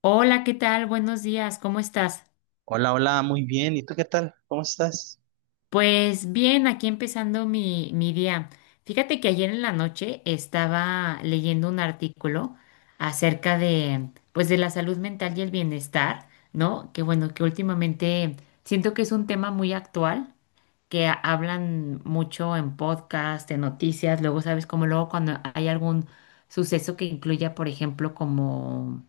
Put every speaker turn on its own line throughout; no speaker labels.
Hola, ¿qué tal? Buenos días, ¿cómo estás?
Hola, hola, muy bien. ¿Y tú qué tal? ¿Cómo estás?
Pues bien, aquí empezando mi día. Fíjate que ayer en la noche estaba leyendo un artículo acerca de, pues, de la salud mental y el bienestar, ¿no? Que bueno, que últimamente siento que es un tema muy actual que hablan mucho en podcast, en noticias, luego sabes como luego cuando hay algún suceso que incluya, por ejemplo, como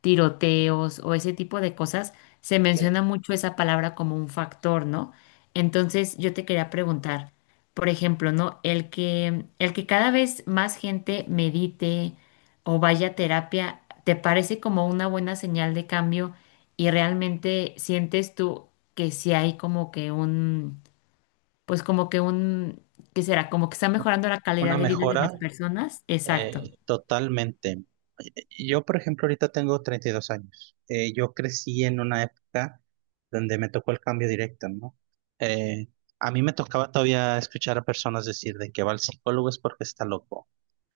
tiroteos o ese tipo de cosas, se
Sí.
menciona mucho esa palabra como un factor, ¿no? Entonces yo te quería preguntar, por ejemplo, ¿no? El que cada vez más gente medite o vaya a terapia, ¿te parece como una buena señal de cambio y realmente sientes tú que sí hay como que un, pues como que un, ¿qué será? Como que está mejorando la calidad
Una
de vida de las
mejora
personas. Exacto.
totalmente. Yo, por ejemplo, ahorita tengo 32 años. Yo crecí en una época donde me tocó el cambio directo, ¿no? Eh, a mí me tocaba todavía escuchar a personas decir de que va al psicólogo es porque está loco.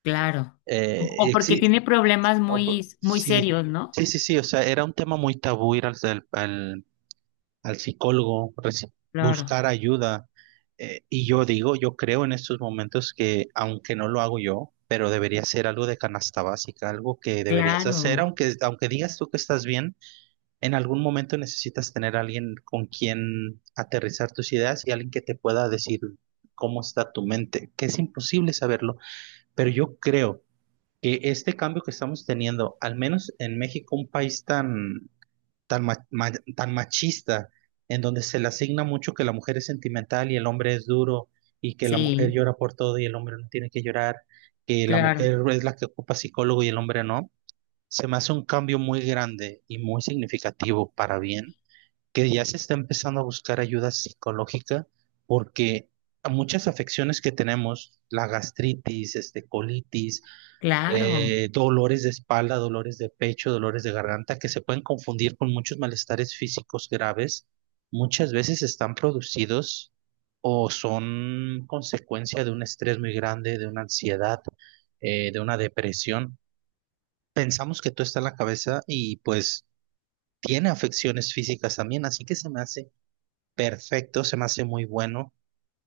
Claro. O,
Eh,
porque
exi-
tiene problemas muy, muy
sí,
serios, ¿no?
sí, sí, sí. O sea, era un tema muy tabú ir al psicólogo,
Claro,
buscar ayuda. Y yo digo, yo creo en estos momentos que, aunque no lo hago yo, pero debería ser algo de canasta básica, algo que deberías hacer,
claro,
aunque digas tú que estás bien, en algún momento necesitas tener a alguien con quien aterrizar tus ideas y alguien que te pueda decir cómo está tu mente, que es imposible saberlo, pero yo creo que este cambio que estamos teniendo, al menos en México, un país tan, ma- ma- tan machista, en donde se le asigna mucho que la mujer es sentimental y el hombre es duro, y que la mujer
sí,
llora por todo y el hombre no tiene que llorar, que la
claro,
mujer es la que ocupa psicólogo y el hombre no, se me hace un cambio muy grande y muy significativo para bien, que ya se está empezando a buscar ayuda psicológica, porque a muchas afecciones que tenemos, la gastritis, este, colitis,
claro,
dolores de espalda, dolores de pecho, dolores de garganta, que se pueden confundir con muchos malestares físicos graves, muchas veces están producidos o son consecuencia de un estrés muy grande, de una ansiedad, de una depresión. Pensamos que todo está en la cabeza y pues tiene afecciones físicas también, así que se me hace perfecto, se me hace muy bueno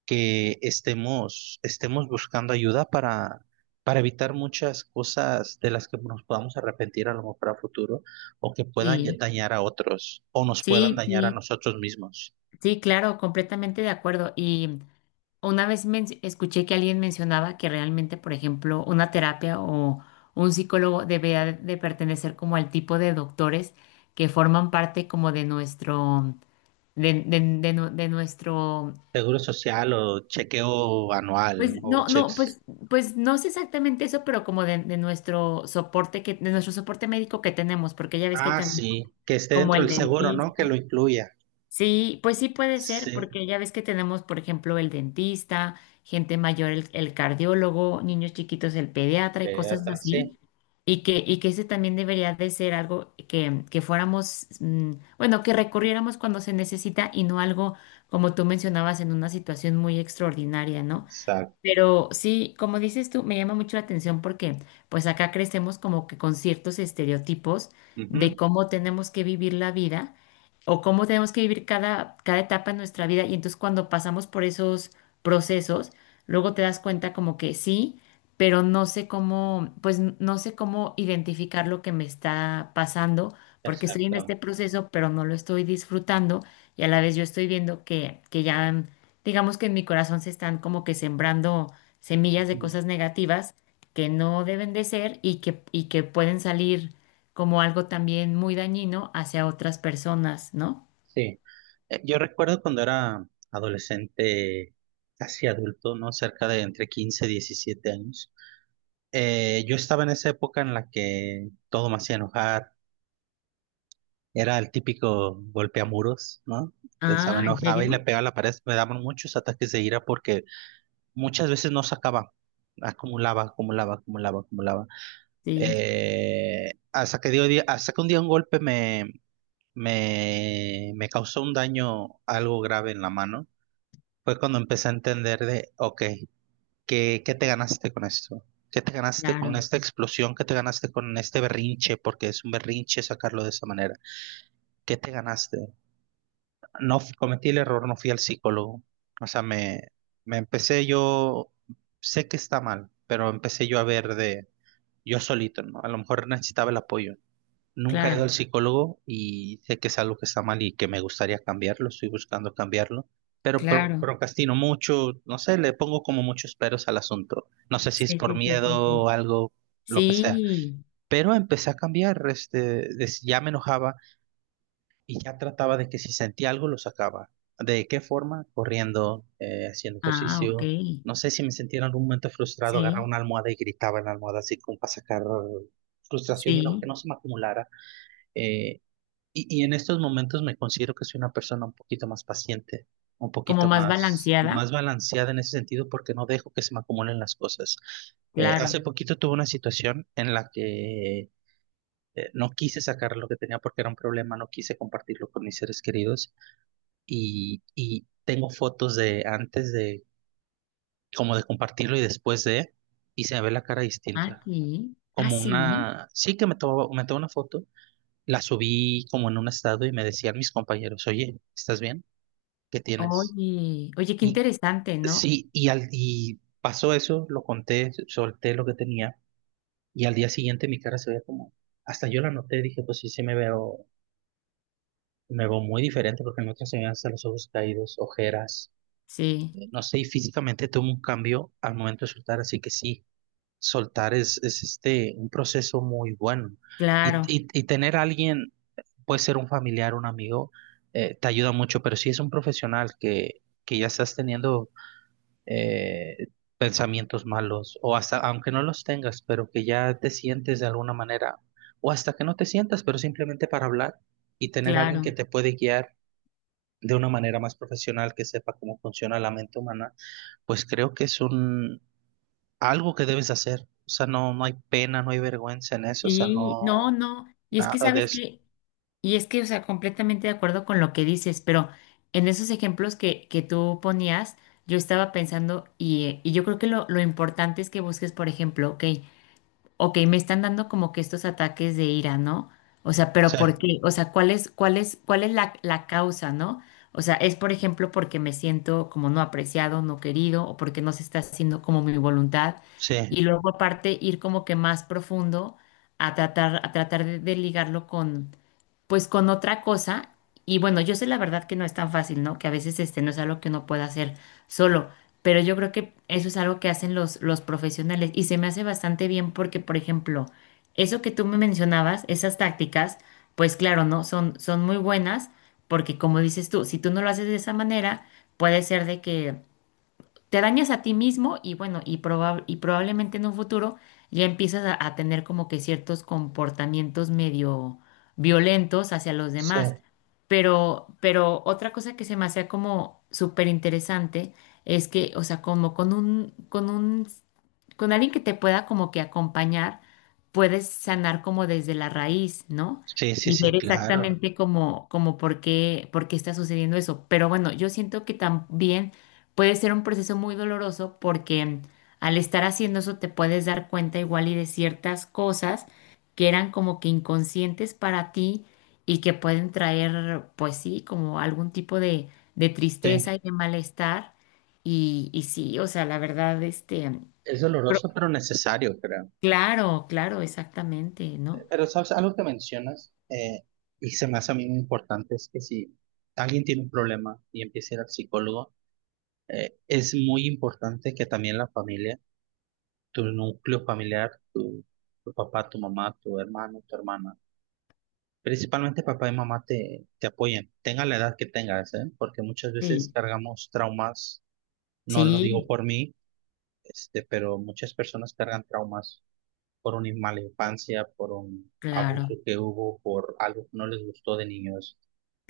que estemos buscando ayuda para evitar muchas cosas de las que nos podamos arrepentir a lo mejor a futuro o que puedan
sí,
dañar a otros o nos puedan
sí,
dañar a
sí,
nosotros mismos.
sí, claro, completamente de acuerdo. Y una vez escuché que alguien mencionaba que realmente, por ejemplo, una terapia o un psicólogo debería de pertenecer como al tipo de doctores que forman parte como de nuestro, de de nuestro…
Seguro social o chequeo anual, ¿no?
Pues
O
no, no,
checks.
pues, pues no sé exactamente eso, pero como de nuestro soporte que, de nuestro soporte médico que tenemos, porque ya ves que
Ah,
tenemos
sí, que esté
como
dentro
el
del seguro, ¿no?
dentista.
Que lo incluya.
Sí, pues sí puede ser,
Sí,
porque ya ves que tenemos, por ejemplo, el dentista, gente mayor, el cardiólogo, niños chiquitos, el pediatra y cosas
atrás, sí,
así. Y que ese también debería de ser algo que fuéramos, bueno, que recurriéramos cuando se necesita y no algo como tú mencionabas en una situación muy extraordinaria, ¿no?
exacto.
Pero sí, como dices tú, me llama mucho la atención porque pues acá crecemos como que con ciertos estereotipos de
Ujú.
cómo tenemos que vivir la vida o cómo tenemos que vivir cada, cada etapa de nuestra vida. Y entonces cuando pasamos por esos procesos, luego te das cuenta como que sí, pero no sé cómo, pues no sé cómo identificar lo que me está pasando porque estoy en
Exacto.
este proceso, pero no lo estoy disfrutando y a la vez yo estoy viendo que ya, digamos que en mi corazón se están como que sembrando semillas de
Ujú.
cosas negativas que no deben de ser y que pueden salir como algo también muy dañino hacia otras personas, ¿no?
Sí. Yo recuerdo cuando era adolescente, casi adulto, ¿no? Cerca de entre 15 y 17 años. Yo estaba en esa época en la que todo me hacía enojar. Era el típico golpeamuros, ¿no? O sea, me
Ah, ¿en
enojaba y le
serio?
pegaba a la pared. Me daban muchos ataques de ira porque muchas veces no sacaba. Acumulaba, acumulaba, acumulaba, acumulaba.
Sí,
Hasta que un día un golpe me causó un daño algo grave en la mano. Fue cuando empecé a entender de, ok, ¿qué te ganaste con esto? ¿Qué te ganaste con
claro,
esta explosión? ¿Qué te ganaste con este berrinche? Porque es un berrinche sacarlo de esa manera. ¿Qué te ganaste? No f- cometí el error, no fui al psicólogo. O sea, me empecé yo, sé que está mal, pero empecé yo a ver de yo solito, ¿no? A lo mejor necesitaba el apoyo. Nunca he ido al
claro,
psicólogo y sé que es algo que está mal y que me gustaría cambiarlo, estoy buscando cambiarlo, pero
claro.
procrastino mucho, no sé, le pongo como muchos peros al asunto. No sé si es
Sí,
por
sí, sí, sí.
miedo o
Sí.
algo, lo que sea.
Sí.
Pero empecé a cambiar, este, ya me enojaba y ya trataba de que si sentía algo lo sacaba. ¿De qué forma? Corriendo, haciendo
Ah, ok.
ejercicio. No sé si me sentía en algún momento frustrado, agarraba
Sí,
una almohada y gritaba en la almohada así como para sacar frustración y no que
sí.
no se me acumulara. eh, y en estos momentos me considero que soy una persona un poquito más paciente, un
Como
poquito
más
más,
balanceada,
más balanceada en ese sentido porque no dejo que se me acumulen las cosas. Hace
claro.
poquito tuve una situación en la que no quise sacar lo que tenía porque era un problema, no quise compartirlo con mis seres queridos y tengo fotos de antes de, como de compartirlo y después de, y se me ve la cara distinta.
Aquí, ah,
Como
sí,
una, sí que me tomó una foto, la subí como en un estado y me decían mis compañeros, oye, ¿estás bien? Que tienes.
oye, oye, qué
Y
interesante, ¿no?
sí, y pasó eso, lo conté, solté lo que tenía y al día siguiente mi cara se veía como, hasta yo la noté, dije, pues sí, me veo muy diferente porque en otras se me ven hasta los ojos caídos, ojeras,
Sí,
no sé, y físicamente tuve un cambio al momento de soltar, así que sí, soltar es este, un proceso muy bueno. Y,
claro,
y, y tener a alguien, puede ser un familiar, un amigo, te ayuda mucho, pero si es un profesional que ya estás teniendo eh, pensamientos malos, o hasta, aunque no los tengas, pero que ya te sientes de alguna manera, o hasta que no te sientas, pero simplemente para hablar y tener alguien que
claro.
te puede guiar de una manera más profesional, que sepa cómo funciona la mente humana, pues creo que es un, algo que debes hacer. O sea, no, no hay pena, no hay vergüenza en eso, o sea,
Sí,
no,
no, no, y es que
nada de
sabes
eso.
que, y es que, o sea, completamente de acuerdo con lo que dices, pero en esos ejemplos que tú ponías, yo estaba pensando, y yo creo que lo importante es que busques, por ejemplo, ok, ok, me están dando como que estos ataques de ira, ¿no? O sea, pero
Sí,
¿por qué? O sea, ¿cuál es, cuál es, cuál es la, la causa, ¿no? O sea, es por ejemplo porque me siento como no apreciado, no querido, o porque no se está haciendo como mi voluntad.
sí,
Y luego aparte ir como que más profundo a tratar de ligarlo con, pues con otra cosa. Y bueno, yo sé la verdad que no es tan fácil, ¿no? Que a veces este no es algo que uno pueda hacer solo, pero yo creo que eso es algo que hacen los profesionales y se me hace bastante bien porque, por ejemplo, eso que tú me mencionabas, esas tácticas, pues claro, ¿no? Son, son muy buenas porque como dices tú, si tú no lo haces de esa manera, puede ser de que te dañas a ti mismo y bueno, y, y probablemente en un futuro ya empiezas a tener como que ciertos comportamientos medio violentos hacia los
sí,
demás. Pero otra cosa que se me hacía como súper interesante es que, o sea, como con un, con alguien que te pueda como que acompañar, puedes sanar como desde la raíz, ¿no?
sí, sí,
Y
sí,
ver
claro.
exactamente como, como por qué está sucediendo eso. Pero bueno, yo siento que también puede ser un proceso muy doloroso porque al estar haciendo eso te puedes dar cuenta igual y de ciertas cosas que eran como que inconscientes para ti y que pueden traer, pues sí, como algún tipo de tristeza
Sí,
y de malestar. Y sí, o sea, la verdad, este…
es doloroso, pero necesario, creo.
Claro, claro, exactamente, ¿no?
Pero sabes, algo que mencionas y se me hace a mí muy importante es que si alguien tiene un problema y empieza a ir al psicólogo, es muy importante que también la familia, tu núcleo familiar, tu papá, tu mamá, tu hermano, tu hermana, principalmente papá y mamá te apoyen, tenga la edad que tengas, ¿eh? Porque muchas veces
Sí,
cargamos traumas, no lo
sí,
digo por mí, este, pero muchas personas cargan traumas por una mala infancia, por un abuso
claro,
que hubo, por algo que no les gustó de niños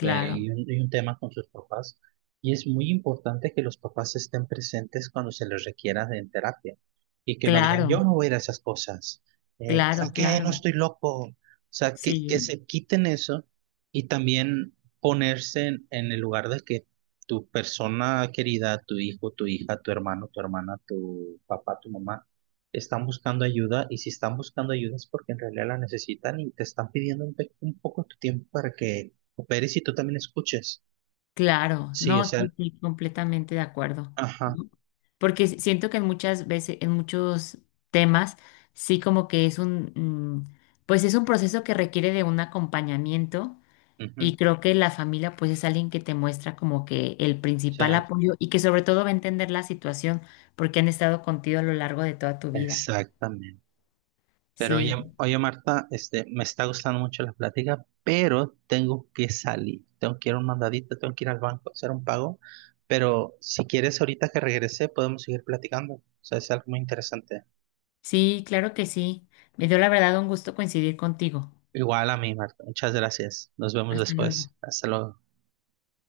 y un tema con sus papás. Y es muy importante que los papás estén presentes cuando se les requiera en terapia y que no digan,
claro,
yo no voy a ir a esas cosas, ¿para
claro,
qué? No
claro,
estoy loco. O sea, que
sí,
se quiten eso y también ponerse en el lugar de que tu persona querida, tu hijo, tu hija, tu hermano, tu hermana, tu papá, tu mamá, están buscando ayuda y si están buscando ayuda es porque en realidad la necesitan y te están pidiendo un, un poco tu tiempo para que operes y tú también escuches.
claro,
Sí, o
no,
sea,
sí, sí, completamente de acuerdo,
ajá,
¿no? Porque siento que en muchas veces, en muchos temas, sí como que es un, mm, pues es un proceso que requiere de un acompañamiento
ujú,
y creo que la familia pues es alguien que te muestra como que el
sí,
principal apoyo y que sobre todo va a entender la situación porque han estado contigo a lo largo de toda tu vida.
exactamente. Pero oye,
Sí,
oye Marta, este, me está gustando mucho la plática, pero tengo que salir, tengo que ir a un mandadito, tengo que ir al banco a hacer un pago, pero si quieres ahorita que regrese podemos seguir platicando, o sea, es algo muy interesante.
sí, claro que sí. Me dio la verdad un gusto coincidir contigo.
Igual a mí, Marta, muchas gracias, nos vemos
Hasta luego.
después, hasta luego.